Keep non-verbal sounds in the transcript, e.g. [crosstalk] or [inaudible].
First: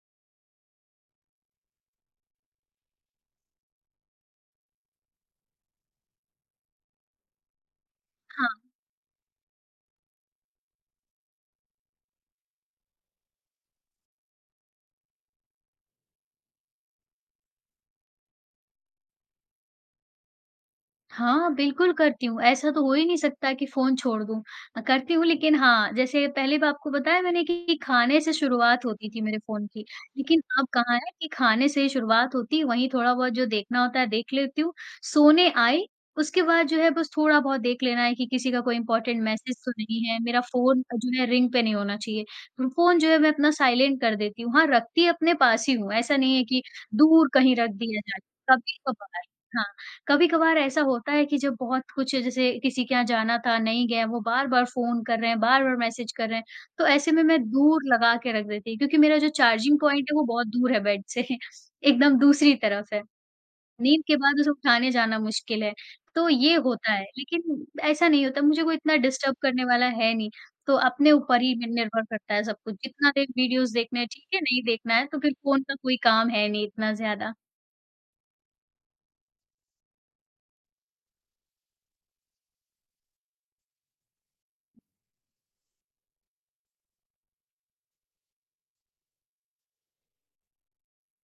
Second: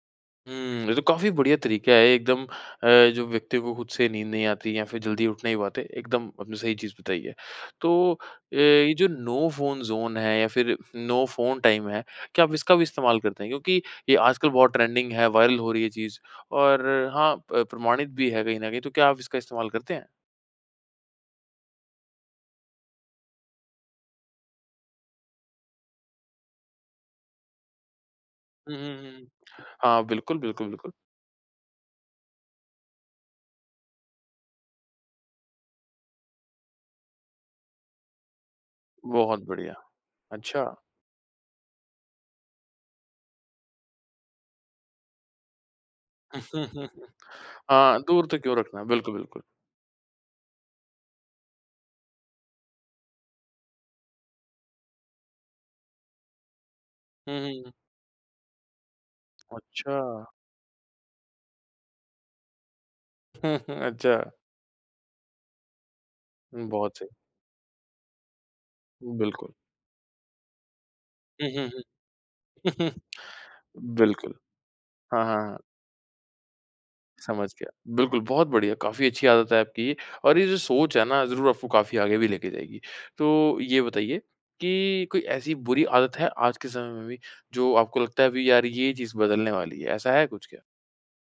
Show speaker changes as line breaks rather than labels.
हुँ, ये तो काफ़ी बढ़िया तरीका है, एकदम अ, जो व्यक्ति को खुद से नींद नहीं आती या फिर जल्दी उठ नहीं पाते, एकदम आपने सही चीज़ बताई है। तो अ,
हाँ।
ये जो नो फ़ोन ज़ोन है, या फिर नो फ़ोन टाइम है, क्या आप इसका भी इस्तेमाल करते हैं? क्योंकि ये आजकल बहुत ट्रेंडिंग है, वायरल हो रही है चीज़ और हाँ, प प्रमाणित भी है कहीं न कहीं। तो क्या आप इसका इस्तेमाल करते हैं?
हाँ, बिल्कुल करती हूँ। ऐसा तो हो ही नहीं सकता कि फ़ोन छोड़ दूँ। अ, करती हूँ, लेकिन हाँ, जैसे पहले भी आपको बताया मैंने कि खाने से
हुँ,
शुरुआत
हुँ,
होती
हुँ,
थी मेरे
हुँ।
फ़ोन की।
हाँ, बिल्कुल,
लेकिन अब
बिल्कुल, बिल्कुल।
कहाँ है कि खाने से ही शुरुआत होती, वहीं थोड़ा बहुत जो देखना होता है, देख लेती हूँ। सोने आई, उसके बाद जो है, बस थोड़ा बहुत देख लेना है कि किसी का कोई इम्पॉर्टेंट
बहुत
मैसेज तो
बढ़िया।
नहीं है। मेरा
अच्छा।
फ़ोन अ, जो है, रिंग पे नहीं होना चाहिए। फ़ोन जो है, मैं अपना साइलेंट कर देती हूँ। हाँ, रखती अपने पास ही हूँ। ऐसा नहीं है कि
[chuckles]
दूर कहीं रख
हाँ,
दिया जाए।
दूर तो क्यों रखना? बिल्कुल,
कभी-कभार
बिल्कुल।
हाँ, कभी-कभार ऐसा होता है कि जब बहुत कुछ, जैसे किसी के यहाँ जाना था, नहीं गए, वो बार-बार फ़ोन कर रहे हैं, बार-बार मैसेज कर रहे हैं, तो ऐसे में
हुँ,
मैं
हुँ, हुँ।
दूर लगा के रख देती हूँ। क्योंकि मेरा जो चार्जिंग पॉइंट है, वो
अच्छा!
बहुत दूर है बेड से। एकदम दूसरी तरफ है।
[chuckles]
नींद के
अच्छा।
बाद उसे उठाने जाना मुश्किल है। तो ये
उम,
होता
बहुत
है।
सही।
लेकिन ऐसा नहीं होता, मुझे कोई इतना डिस्टर्ब
बिल्कुल।
करने वाला है नहीं। तो अपने ऊपर
हुँ,
ही नि
हुँ,
निर्भर करता है सब
हुँ।
कुछ।
[chuckles]
जितना देर वीडियोज़ देखना है, ठीक
बिल्कुल।
है। नहीं देखना है, तो
हाँ,
फिर
हाँ, हाँ।
फ़ोन का कोई काम है नहीं इतना ज़्यादा।
समझ गया। बिल्कुल, बहुत बढ़िया। काफ़ी अच्छी आदत है आपकी ये और ये जो सोच है ना, ज़रूर आपको काफ़ी आगे भी लेके जाएगी। तो ये बताइए कि कोई ऐसी बुरी आदत है, आज के समय में भी, जो आपको लगता है, "अभी यार, ये चीज़ बदलने वाली है।" ऐसा है कुछ क्या?